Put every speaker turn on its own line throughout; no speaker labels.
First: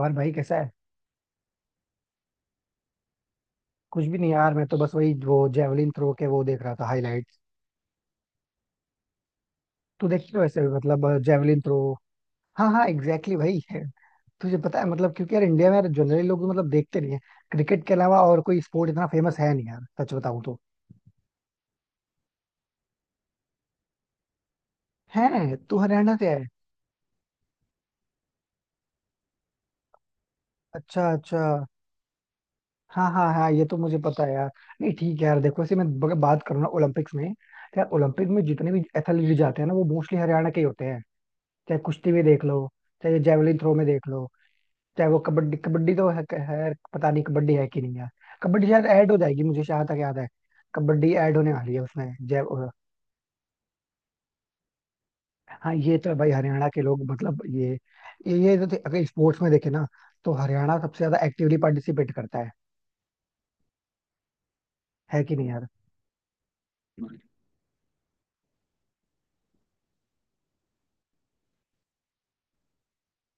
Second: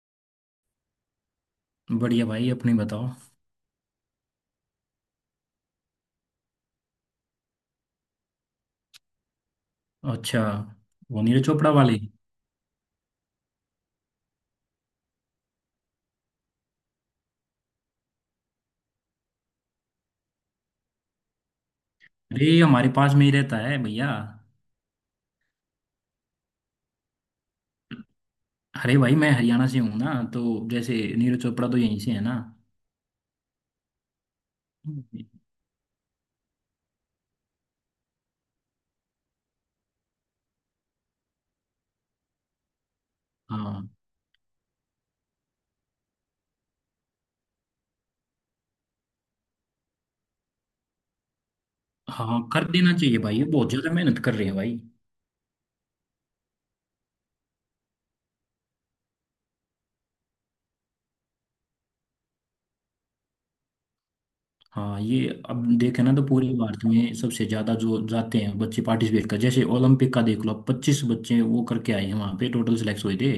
और भाई कैसा है?
बढ़िया भाई, अपनी बताओ।
कुछ भी नहीं यार, मैं तो बस वही वो जेवलिन थ्रो के वो देख रहा था हाईलाइट्स। तू देखती हो
अच्छा,
वैसे भी, मतलब
वो नीरज
जेवलिन
चोपड़ा
थ्रो?
वाली।
हाँ हाँ एग्जैक्टली भाई है। तुझे पता है मतलब, क्योंकि यार इंडिया में यार जनरली लोग तो मतलब देखते नहीं है। क्रिकेट के अलावा और कोई स्पोर्ट इतना फेमस है नहीं यार, सच बताऊं तो।
अरे ये हमारे पास में ही रहता है, भैया।
है तू हरियाणा से है?
अरे भाई, मैं हरियाणा से हूँ ना, तो जैसे
अच्छा, अच्छा।
नीरज चोपड़ा तो यहीं से है ना।
हाँ, हाँ, हाँ, ये तो मुझे पता है यार। नहीं, ठीक है यार, देखो ऐसे मैं बात करूँ ना, ओलंपिक्स में तो यार ओलंपिक में जितने भी एथलीट जाते हैं ना वो मोस्टली हरियाणा के ही होते हैं। चाहे कुश्ती में देख लो। चाहे जेवलिन थ्रो में
हाँ
देख लो। चाहे वो कबड्डी, कबड्डी तो है पता नहीं कबड्डी है कि नहीं यार। कबड्डी शायद ऐड हो जाएगी मुझे जहाँ तक याद है। कबड्डी ऐड होने वाली है उसमें जय
हाँ, कर देना चाहिए भाई, ये बहुत ज्यादा मेहनत कर रहे हैं भाई।
हाँ ये तो है भाई, हरियाणा के लोग मतलब ये। ये तो अगर स्पोर्ट्स में देखे ना, तो हरियाणा सबसे ज्यादा एक्टिवली पार्टिसिपेट करता है।
हाँ,
है
ये
कि नहीं
अब
यार?
देखे ना तो पूरे भारत में सबसे ज्यादा जो जाते हैं बच्चे पार्टिसिपेट कर, जैसे ओलंपिक का देख लो, 25 बच्चे वो करके आए हैं, वहां पे टोटल सिलेक्ट हुए थे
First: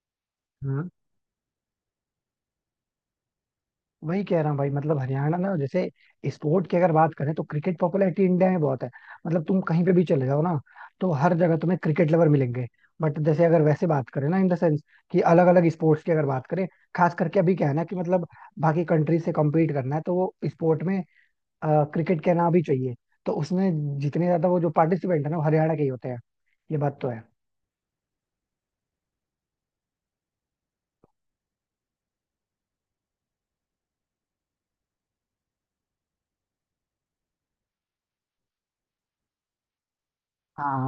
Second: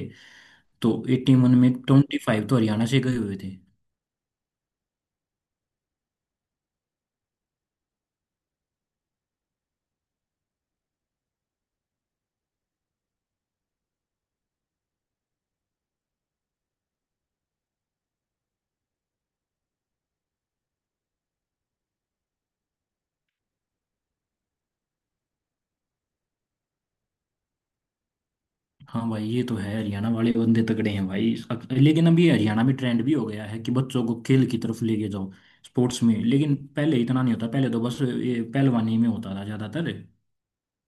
हाँ,
तो 81 में 25 तो हरियाणा से गए हुए थे।
वही कह रहा हूँ भाई, मतलब हरियाणा ना, जैसे स्पोर्ट की अगर बात करें, तो क्रिकेट पॉपुलैरिटी इंडिया में बहुत है। मतलब तुम कहीं पे भी चले जाओ ना, तो हर जगह तुम्हें क्रिकेट लवर मिलेंगे। बट जैसे अगर वैसे बात करें ना, इन द सेंस कि अलग अलग स्पोर्ट्स की अगर बात करें, खास करके अभी क्या है ना, कि मतलब बाकी कंट्री से कम्पीट करना है तो वो स्पोर्ट में क्रिकेट के नाम भी चाहिए। तो उसमें जितने ज्यादा वो जो पार्टिसिपेंट है ना, वो हरियाणा के ही होते हैं। ये बात तो है।
हाँ भाई, ये तो है, हरियाणा वाले बंदे तगड़े हैं भाई। लेकिन अभी हरियाणा में ट्रेंड भी हो गया है कि बच्चों को खेल की तरफ लेके जाओ, स्पोर्ट्स में। लेकिन पहले इतना नहीं होता, पहले तो बस ये पहलवानी में होता था ज्यादातर।
हाँ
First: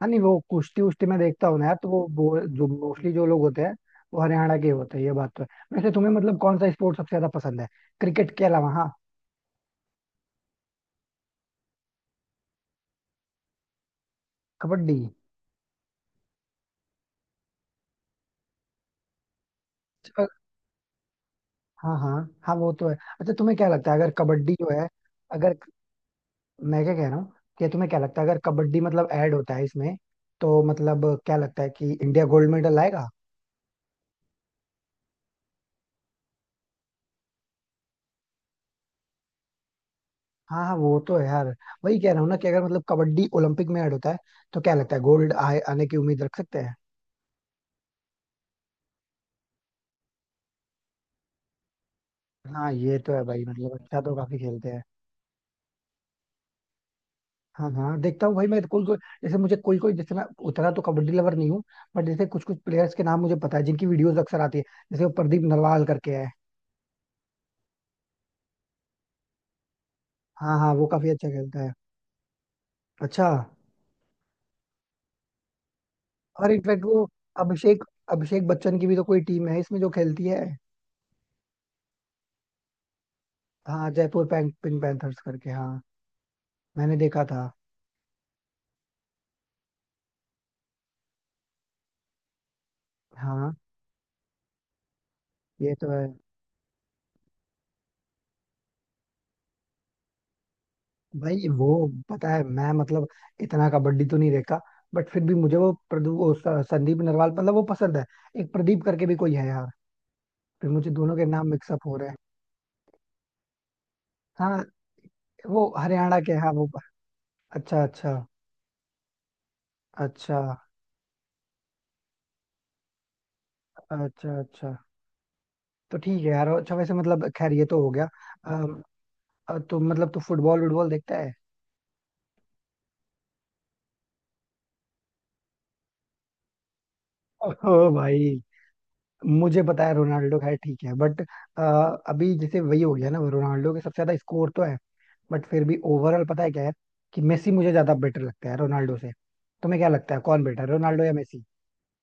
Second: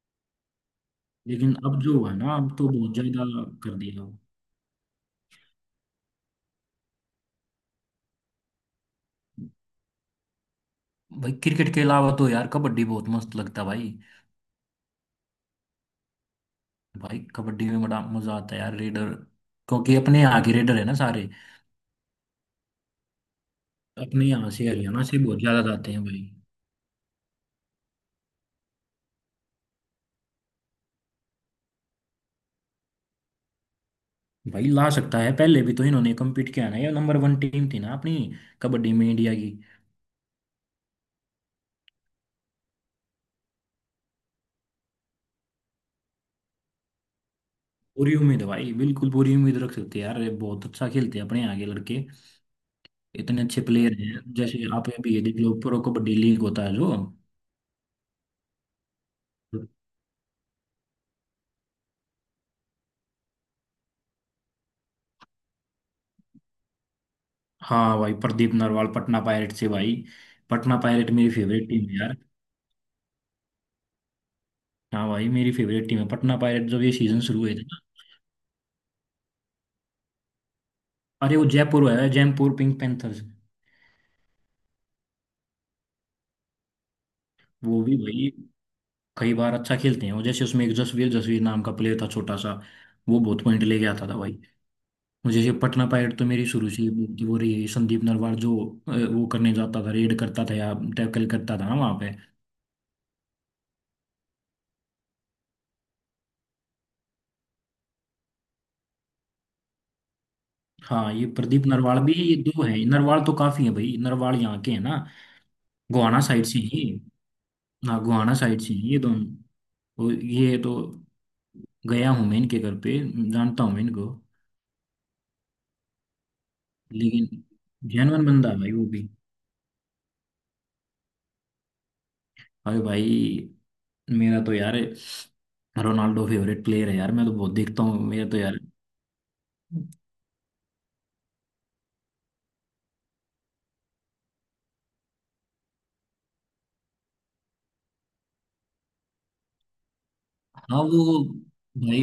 हाँ। नहीं वो कुश्ती उश्ती में देखता
लेकिन
हूँ ना यार,
अब
तो
जो
वो,
है ना,
वो
अब
जो
तो बहुत
मोस्टली जो
ज्यादा
लोग होते हैं,
कर दिया।
वो हरियाणा के ही होते हैं, ये बात तो है। वैसे तुम्हें मतलब कौन सा स्पोर्ट सबसे ज्यादा पसंद है, क्रिकेट के अलावा? हाँ।
भाई क्रिकेट के अलावा तो यार कबड्डी बहुत मस्त लगता है भाई।
कबड्डी?
भाई कबड्डी में बड़ा मजा आता है यार, रेडर, क्योंकि अपने
अ-
यहाँ के रेडर है ना सारे।
हाँ, हाँ। हाँ वो तो है। अच्छा, तुम्हें क्या लगता है अगर
अपने यहाँ
कबड्डी
से,
जो है,
हरियाणा से बहुत
अगर,
ज्यादा जाते हैं भाई।
मैं क्या कह रहा हूँ, कि तुम्हें क्या लगता है अगर कबड्डी मतलब ऐड होता है इसमें, तो मतलब क्या लगता है कि इंडिया गोल्ड मेडल लाएगा?
भाई ला सकता है, पहले भी तो इन्होंने कम्पीट किया ना, ये नंबर वन टीम थी ना अपनी, कबड्डी में, इंडिया की।
हाँ, हाँ, वो तो है यार। वही कह रहा हूँ ना, कि अगर मतलब कबड्डी ओलंपिक में ऐड होता है, तो क्या लगता है गोल्ड आए, आने की उम्मीद रख सकते हैं?
पूरी उम्मीद है भाई, बिल्कुल पूरी उम्मीद रख सकते हैं यार, ये बहुत अच्छा खेलते हैं अपने आगे लड़के।
हाँ, ये तो है
इतने
भाई,
अच्छे
मतलब
प्लेयर
अच्छा तो
हैं,
काफी
जैसे
खेलते हैं।
आप ये भी ये देख लो, प्रो कबड्डी लीग होता है जो।
हाँ, हाँ, देखता हूँ भाई, मैं कोई कोई, जैसे मुझे कोई कोई, जैसे मैं उतना तो कबड्डी लवर नहीं हूँ। बट जैसे कुछ कुछ प्लेयर्स के नाम मुझे पता है, जिनकी वीडियोस अक्सर आती है। जैसे वो प्रदीप नरवाल करके है।
हाँ भाई, प्रदीप नरवाल, पटना पायरेट से भाई।
हाँ, हाँ,
पटना
वो काफी
पायरेट
अच्छा
मेरी
खेलता
फेवरेट
है।
टीम है यार।
अच्छा।
हाँ भाई, मेरी फेवरेट टीम है पटना
और
पायरेट, जब
इनफैक्ट
ये
वो
सीजन शुरू हुए थे ना।
अभिषेक अभिषेक बच्चन की भी तो कोई टीम है इसमें जो खेलती है।
अरे वो जयपुर है, जयपुर पिंक पैंथर्स।
हाँ, जयपुर पिंक पैंथर्स करके, हाँ। मैंने देखा था।
वो भी भाई कई बार अच्छा खेलते हैं, वो जैसे उसमें एक जसवीर, जसवीर नाम का प्लेयर था छोटा सा, वो बहुत
हाँ
पॉइंट लेके आता था भाई। मुझे जैसे
ये
पटना
तो है
पायरेट तो मेरी शुरू से ही बहुत वो रही है। संदीप नरवार जो वो करने जाता था, रेड करता था या टैकल
भाई,
करता
वो
था ना वहां पे।
पता है मैं मतलब इतना कबड्डी तो नहीं देखा। बट फिर भी मुझे वो संदीप नरवाल मतलब वो पसंद है। एक प्रदीप करके भी कोई है यार, फिर मुझे
हाँ
दोनों के
ये
नाम
प्रदीप
मिक्सअप हो
नरवाल
रहे
भी,
हैं।
ये दो है नरवाल तो, काफी है भाई, नरवाल यहाँ
हाँ,
के है ना,
वो
गोहाना
हरियाणा के,
साइड
हाँ
से
वो।
ही।
अच्छा,
हाँ,
अच्छा।
गोहाना साइड से ही ये दोनों। और
अच्छा,
ये तो गया हूँ मैं इनके घर पे, जानता हूँ मैं इनको।
अच्छा। अच्छा। तो ठीक है यार, अच्छा वैसे मतलब
लेकिन
खैर ये तो हो गया।
जेनवन बंदा है भाई
अम,
वो भी।
तो मतलब तू फुटबॉल वुटबॉल देखता है?
अरे भाई, मेरा तो यार रोनाल्डो फेवरेट प्लेयर है यार, मैं तो बहुत देखता
ओ
हूँ, मेरा
भाई,
तो यार।
मुझे पता है रोनाल्डो, खैर ठीक है बट अभी जैसे वही हो गया ना, रोनाल्डो के सबसे ज्यादा स्कोर तो है। बट फिर भी ओवरऑल पता है क्या है, कि मेसी मुझे ज्यादा बेटर लगता है रोनाल्डो से। तुम्हें क्या लगता है कौन बेटर है,
हाँ
रोनाल्डो या
वो,
मेसी?
भाई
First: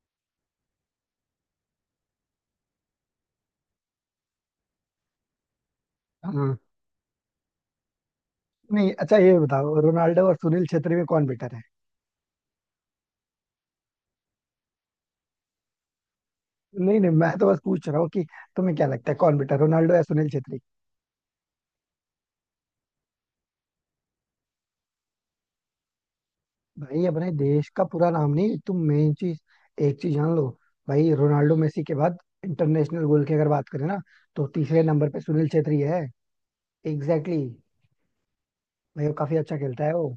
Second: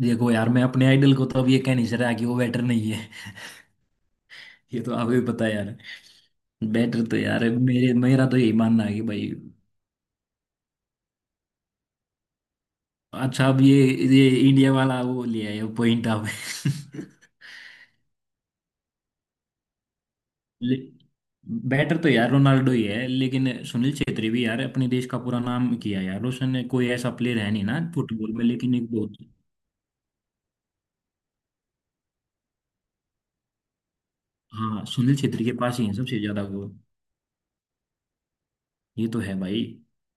देखो यार, मैं अपने आइडल को तो अब ये कह नहीं सकता कि वो बेटर नहीं है। ये तो आपको भी पता है यार।
हाँ।
बेटर तो यार, मेरे मेरा तो यही मानना
नहीं,
है कि
अच्छा
भाई।
ये बताओ, रोनाल्डो और सुनील छेत्री में कौन बेटर है?
अच्छा, अब ये इंडिया वाला वो लिया है पॉइंट आप।
नहीं, नहीं, मैं तो बस पूछ रहा हूँ कि तुम्हें क्या लगता है कौन बेटर, रोनाल्डो या सुनील छेत्री?
ले- बेटर तो यार रोनाल्डो ही है, लेकिन सुनील छेत्री भी यार अपने देश का पूरा नाम किया यार उसने, कोई
भाई
ऐसा
अपने
प्लेयर है नहीं
देश
ना
का पूरा नाम
फुटबॉल में,
नहीं,
लेकिन
तुम
एक
मेन
बहुत।
चीज, एक चीज जान लो। भाई रोनाल्डो मेसी के बाद, इंटरनेशनल गोल की अगर बात करें ना, तो तीसरे
हाँ,
नंबर
सुनील
पे
छेत्री
सुनील
के पास
छेत्री
ही है
है।
सबसे ज्यादा गोल।
Exactly exactly। भाई
ये
वो
तो
काफी
है
अच्छा
भाई,
खेलता है वो।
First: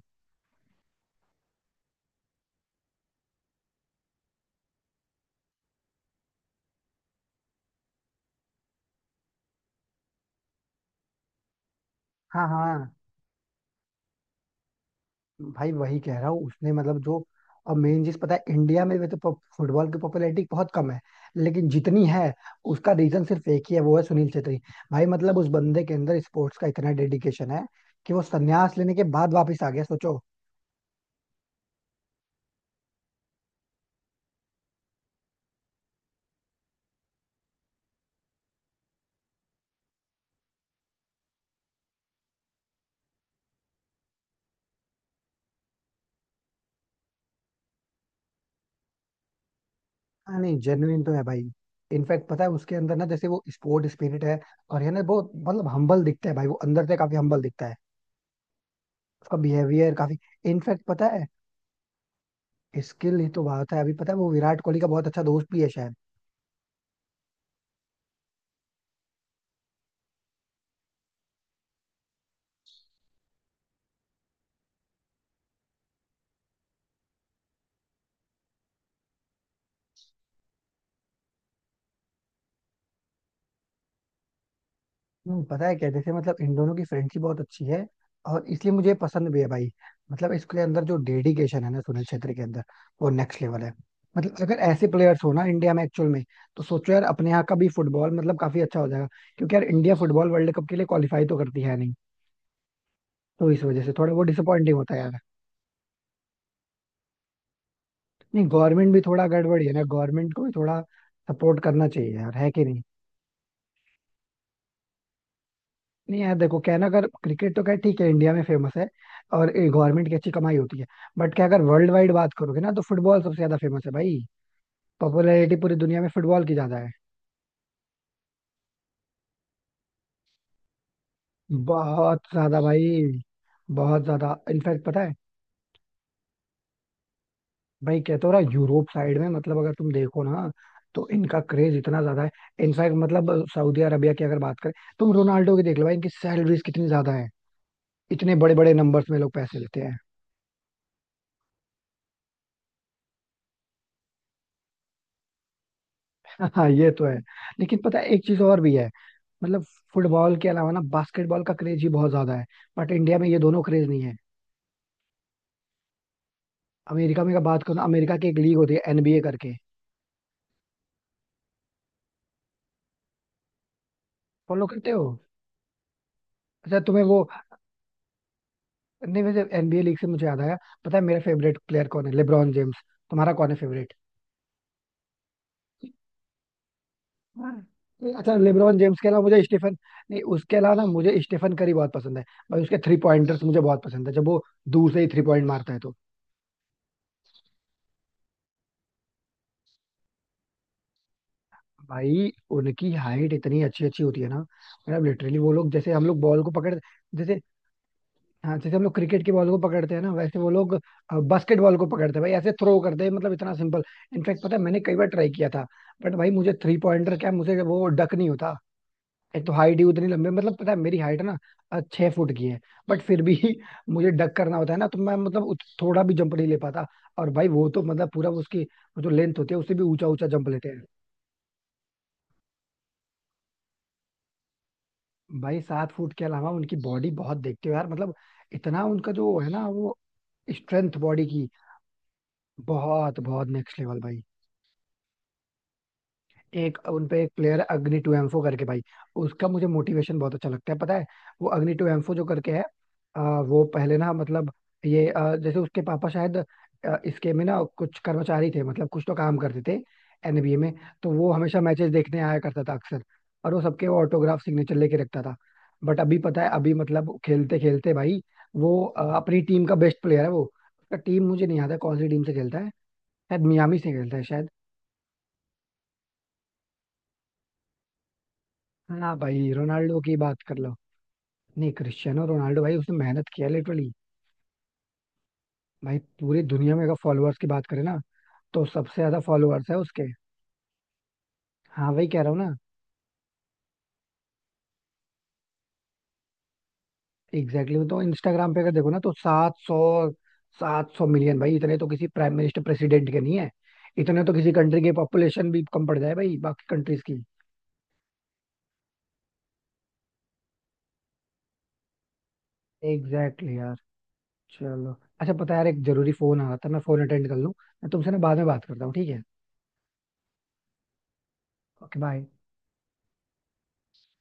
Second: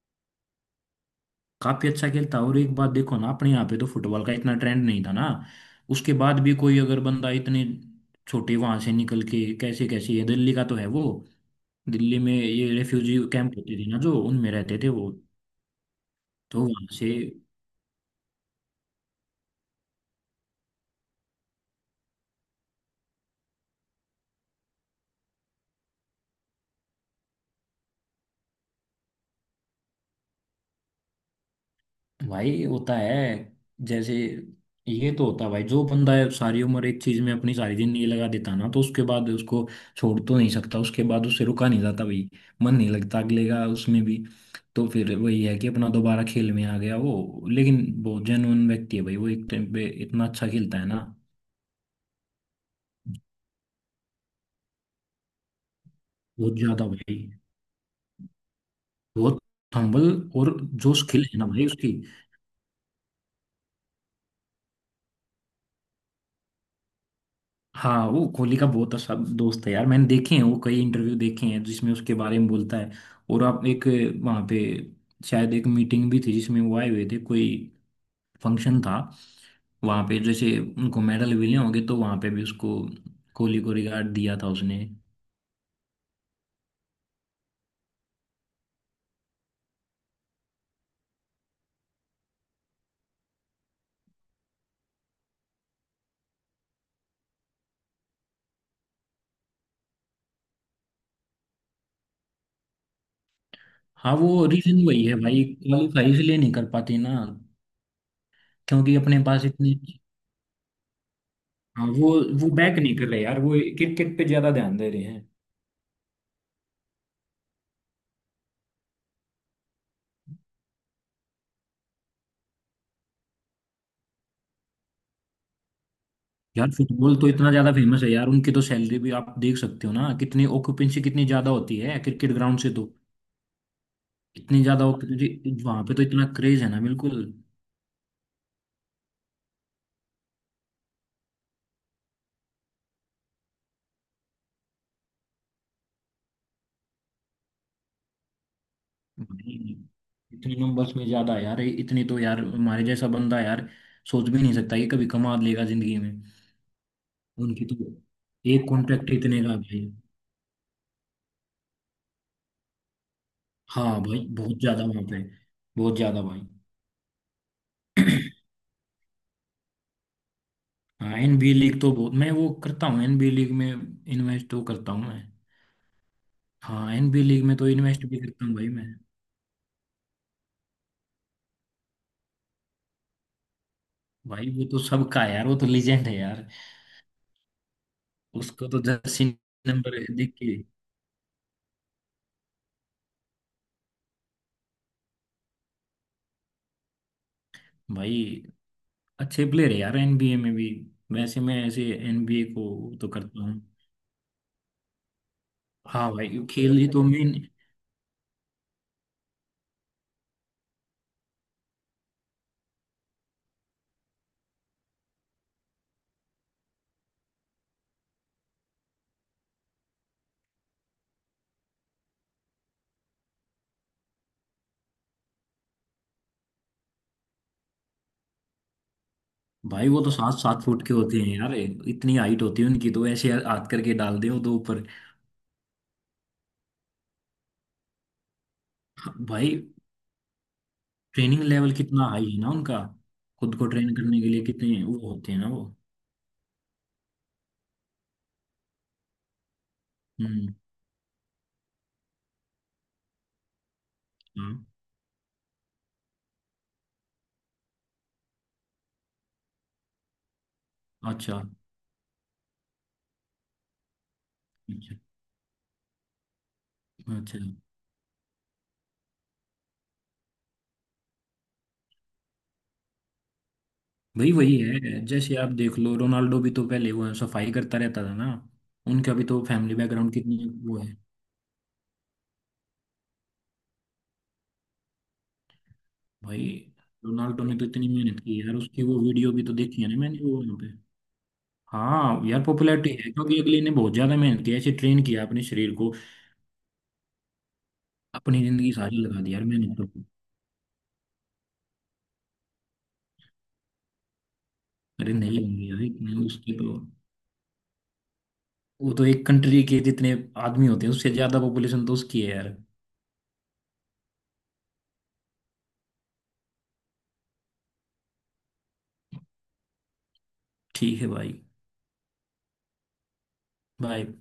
काफी अच्छा खेलता है। और एक बात देखो ना, अपने यहाँ पे तो फुटबॉल का इतना ट्रेंड नहीं था ना, उसके बाद भी कोई अगर बंदा इतने छोटे वहां से निकल के, कैसे कैसे ये दिल्ली का तो है वो, दिल्ली में
हाँ,
ये
हाँ
रेफ्यूजी कैंप होते थे ना, जो उनमें रहते थे वो,
भाई, वही कह रहा हूँ
तो
उसने
वहां
मतलब
से।
जो। और मेन चीज पता है, इंडिया में भी तो फुटबॉल की पॉपुलैरिटी बहुत कम है। लेकिन जितनी है, उसका रीजन सिर्फ एक ही है, वो है सुनील छेत्री। भाई मतलब उस बंदे के अंदर स्पोर्ट्स का इतना डेडिकेशन है, कि वो संन्यास लेने के बाद वापस आ गया, सोचो।
भाई होता है, जैसे, ये तो होता है भाई। जो बंदा है सारी उम्र एक चीज में अपनी सारी जिंदगी लगा देता ना, तो उसके बाद उसको छोड़ तो नहीं सकता, उसके बाद उससे रुका नहीं जाता भाई, मन नहीं लगता अगले का उसमें भी। तो फिर वही है कि अपना दोबारा खेल में आ गया वो। लेकिन बहुत जेन्युइन व्यक्ति है भाई वो, एक टाइम पे इतना
हाँ,
अच्छा
नहीं
खेलता है
जेन्युइन
ना।
तो है भाई। इनफैक्ट पता है उसके अंदर ना, जैसे वो स्पोर्ट स्पिरिट है। और ये ना बहुत मतलब हम्बल दिखता है भाई, वो
बहुत
अंदर
ज्यादा
से काफी
भाई,
हम्बल दिखता है। उसका
बहुत
बिहेवियर
हम्बल।
काफी।
और
इनफैक्ट
जो
पता
स्किल
है,
है ना भाई उसकी।
स्किल ही तो बात है। अभी पता है वो विराट कोहली का बहुत अच्छा दोस्त भी है शायद।
हाँ, वो कोहली का बहुत अच्छा दोस्त है यार, मैंने देखे हैं, वो कई इंटरव्यू देखे हैं जिसमें उसके बारे में बोलता है। और आप एक, वहाँ पे शायद एक मीटिंग भी थी जिसमें वो आए हुए थे, कोई फंक्शन था, वहाँ पे जैसे उनको मेडल मिले होंगे तो वहाँ पे भी उसको, कोहली को रिगार्ड दिया था उसने।
नहीं पता है क्या, जैसे मतलब इन दोनों की फ्रेंडशिप बहुत अच्छी है, और इसलिए मुझे पसंद भी है भाई। मतलब इसके अंदर जो डेडिकेशन है ना सुनील छेत्री के अंदर, वो नेक्स्ट लेवल है। मतलब अगर ऐसे प्लेयर्स हो ना इंडिया में एक्चुअल में, तो सोचो यार, अपने यहाँ का भी फुटबॉल मतलब काफी अच्छा हो जाएगा। क्योंकि यार इंडिया फुटबॉल वर्ल्ड कप के लिए क्वालिफाई तो करती है नहीं, तो इस वजह से थोड़ा
हाँ,
वो
वो
डिसअपॉइंटिंग
रीजन
होता है
वही है
यार।
भाई, क्वालिफाई इसलिए नहीं कर पाती ना,
नहीं, गवर्नमेंट
क्योंकि
भी
अपने
थोड़ा
पास
गड़बड़ी है
इतनी।
ना, गवर्नमेंट को भी थोड़ा सपोर्ट
हाँ
करना
वो
चाहिए यार,
वो
है कि
बैक
नहीं?
नहीं कर रहे यार, वो क्रिकेट पे ज्यादा ध्यान दे रहे हैं।
नहीं यार देखो, क्या है ना, अगर क्रिकेट तो क्या है, ठीक है इंडिया में फेमस है, और गवर्नमेंट की अच्छी कमाई होती है। बट क्या, अगर वर्ल्ड वाइड बात करोगे ना, तो फुटबॉल सबसे ज्यादा फेमस है भाई। पॉपुलैरिटी पूरी दुनिया में फुटबॉल की
यार
ज्यादा है।
फुटबॉल तो इतना ज्यादा फेमस है यार, उनकी तो सैलरी भी आप देख सकते हो ना, कितनी ऑक्यूपेंसी कितनी ज्यादा होती है
बहुत
क्रिकेट ग्राउंड
ज्यादा
से तो।
भाई। बहुत ज्यादा,
इतनी
इनफैक्ट
ज्यादा
पता है,
ऑक्यूपेंसी वहां पे, तो इतना क्रेज है ना बिल्कुल।
भाई कहते हो रहा यूरोप साइड में मतलब, अगर तुम देखो ना, तो इनका क्रेज इतना ज्यादा है। इनफैक्ट मतलब सऊदी अरबिया की अगर बात करें, तुम रोनाल्डो की देख लो भाई, इनकी सैलरीज कितनी ज्यादा है, इतने बड़े बड़े नंबर्स में लोग पैसे
भाई,
लेते हैं।
इतने नंबर्स में ज्यादा है यार, इतनी तो यार हमारे जैसा बंदा यार सोच भी नहीं सकता ये कभी कमा लेगा जिंदगी में,
हाँ, ये तो है।
उनकी तो
लेकिन पता है एक चीज और
एक
भी है,
कॉन्ट्रैक्ट इतने का
मतलब
भाई।
फुटबॉल के अलावा ना बास्केटबॉल का क्रेज ही बहुत ज्यादा है। बट इंडिया में ये दोनों क्रेज
हाँ
नहीं है।
भाई बहुत ज्यादा वहां पे, बहुत ज्यादा भाई।
अमेरिका में अगर बात करूँ, तो अमेरिका की एक लीग होती है एनबीए करके।
हाँ, एनबी लीग तो बहुत मैं वो करता हूँ, एनबी लीग में इन्वेस्ट तो
फॉलो करते
करता
हो?
हूँ मैं।
अच्छा
हाँ,
तुम्हें
एनबीए
वो,
लीग में तो इन्वेस्ट भी करता हूँ भाई मैं।
नहीं वैसे एनबीए लीग से मुझे याद आया, पता है मेरा फेवरेट प्लेयर कौन है? LeBron James. तुम्हारा कौन है फेवरेट?
भाई वो तो सबका है यार, वो तो लीजेंड है यार।
अच्छा
उसको
लेब्रॉन
तो
जेम्स के अलावा
जर्सी
मुझे स्टीफन,
नंबर
नहीं
देख के।
उसके अलावा ना मुझे स्टीफन करी बहुत पसंद है। भाई उसके थ्री पॉइंटर्स मुझे बहुत पसंद है, जब वो दूर से ही थ्री पॉइंट मारता है तो।
भाई अच्छे प्लेयर है यार एनबीए में भी। वैसे मैं ऐसे
भाई
एनबीए
उनकी
को तो
हाइट
करता
इतनी
हूँ।
अच्छी अच्छी होती है ना, मतलब लिटरली वो लोग, जैसे हम
हाँ
लोग
भाई,
बॉल
वो
को पकड़,
खेल ही तो मेन।
जैसे, हाँ जैसे हम लोग क्रिकेट की बॉल को पकड़ते हैं ना, वैसे वो लोग बास्केट बॉल को पकड़ते हैं भाई, ऐसे थ्रो करते हैं, मतलब इतना सिंपल। इनफैक्ट पता है मैंने कई बार ट्राई किया था, बट भाई मुझे थ्री पॉइंटर क्या, मुझे वो डक नहीं होता। एक तो हाइट ही उतनी लंबी, मतलब पता है मेरी हाइट ना 6 फुट की है। बट फिर भी मुझे डक करना होता है ना, तो मैं मतलब थोड़ा भी जंप नहीं ले पाता। और भाई वो तो मतलब पूरा उसकी वो जो लेंथ होती है, उससे भी
भाई वो
ऊंचा
तो
ऊंचा
सात
जंप
सात
लेते हैं।
फुट के होते हैं यार, इतनी हाइट होती है उनकी, तो ऐसे हाथ करके डाल दे वो तो ऊपर।
भाई 7 फुट के अलावा उनकी बॉडी बहुत, देखते हो यार, मतलब इतना उनका जो है ना,
भाई
वो स्ट्रेंथ बॉडी
ट्रेनिंग
की,
लेवल कितना हाई है ना उनका,
बहुत बहुत
खुद को
नेक्स्ट
ट्रेन
लेवल भाई।
करने के लिए कितने वो होते हैं ना वो।
एक उन पे एक प्लेयर अग्नि टू एम्फो करके भाई, उसका मुझे मोटिवेशन बहुत अच्छा
हम्म।
लगता है पता है। वो अग्नि टू एम्फो जो करके है, वो पहले ना, मतलब
हाँ।
ये जैसे उसके पापा शायद इसके में ना कुछ कर्मचारी थे, मतलब कुछ तो काम करते थे, एनबीए में। तो वो
अच्छा
हमेशा मैचेस देखने आया करता था अक्सर, और वो सबके वो ऑटोग्राफ सिग्नेचर
अच्छा
लेके रखता था। बट अभी पता है, अभी मतलब
अच्छा।
खेलते खेलते भाई, वो अपनी टीम का बेस्ट प्लेयर है वो। उसका टीम मुझे नहीं याद है कौन सी टीम से खेलता है, शायद मियामी से खेलता है
वही
शायद।
वही है, जैसे आप देख लो, रोनाल्डो भी तो पहले वो सफाई करता रहता था ना, उनका
हाँ
भी तो
भाई,
फैमिली
रोनाल्डो
बैकग्राउंड
की बात
कितनी।
कर लो,
वो है
नहीं क्रिस्टियानो रोनाल्डो भाई, उसने मेहनत किया लिटरली। भाई
भाई,
पूरी दुनिया में अगर फॉलोअर्स
रोनाल्डो
की
ने
बात
तो
करें
इतनी
ना,
मेहनत की यार,
तो
उसकी
सबसे
वो
ज्यादा
वीडियो भी तो
फॉलोअर्स है
देखी है ना
उसके।
मैंने, वो वहाँ पे।
हाँ वही कह
हाँ
रहा हूँ
यार,
ना,
पॉपुलैरिटी है क्योंकि अगले ने बहुत ज्यादा मेहनत की, ऐसे ट्रेन किया अपने शरीर को,
एग्जैक्टली exactly, तो
अपनी
इंस्टाग्राम पे अगर
जिंदगी
देखो
सारी
ना तो
लगा दी यार
सात सौ
मेहनत तो।
सात सौ मिलियन भाई, इतने तो किसी प्राइम मिनिस्टर प्रेसिडेंट के नहीं है। इतने तो किसी कंट्री की
अरे नहीं,
पॉपुलेशन भी
होंगी यार
कम पड़ जाए
इतने
भाई,
उसके
बाकी
तो,
कंट्रीज की।
वो तो एक कंट्री के जितने आदमी होते हैं उससे ज्यादा पॉपुलेशन तो उसकी है यार।
एग्जैक्टली exactly यार, चलो। अच्छा पता है यार, एक जरूरी फोन आ रहा था, मैं फोन अटेंड कर लूँ। मैं तुमसे ना बाद में बात करता हूँ, ठीक है?
ठीक है भाई।
Okay, bye.
बाय।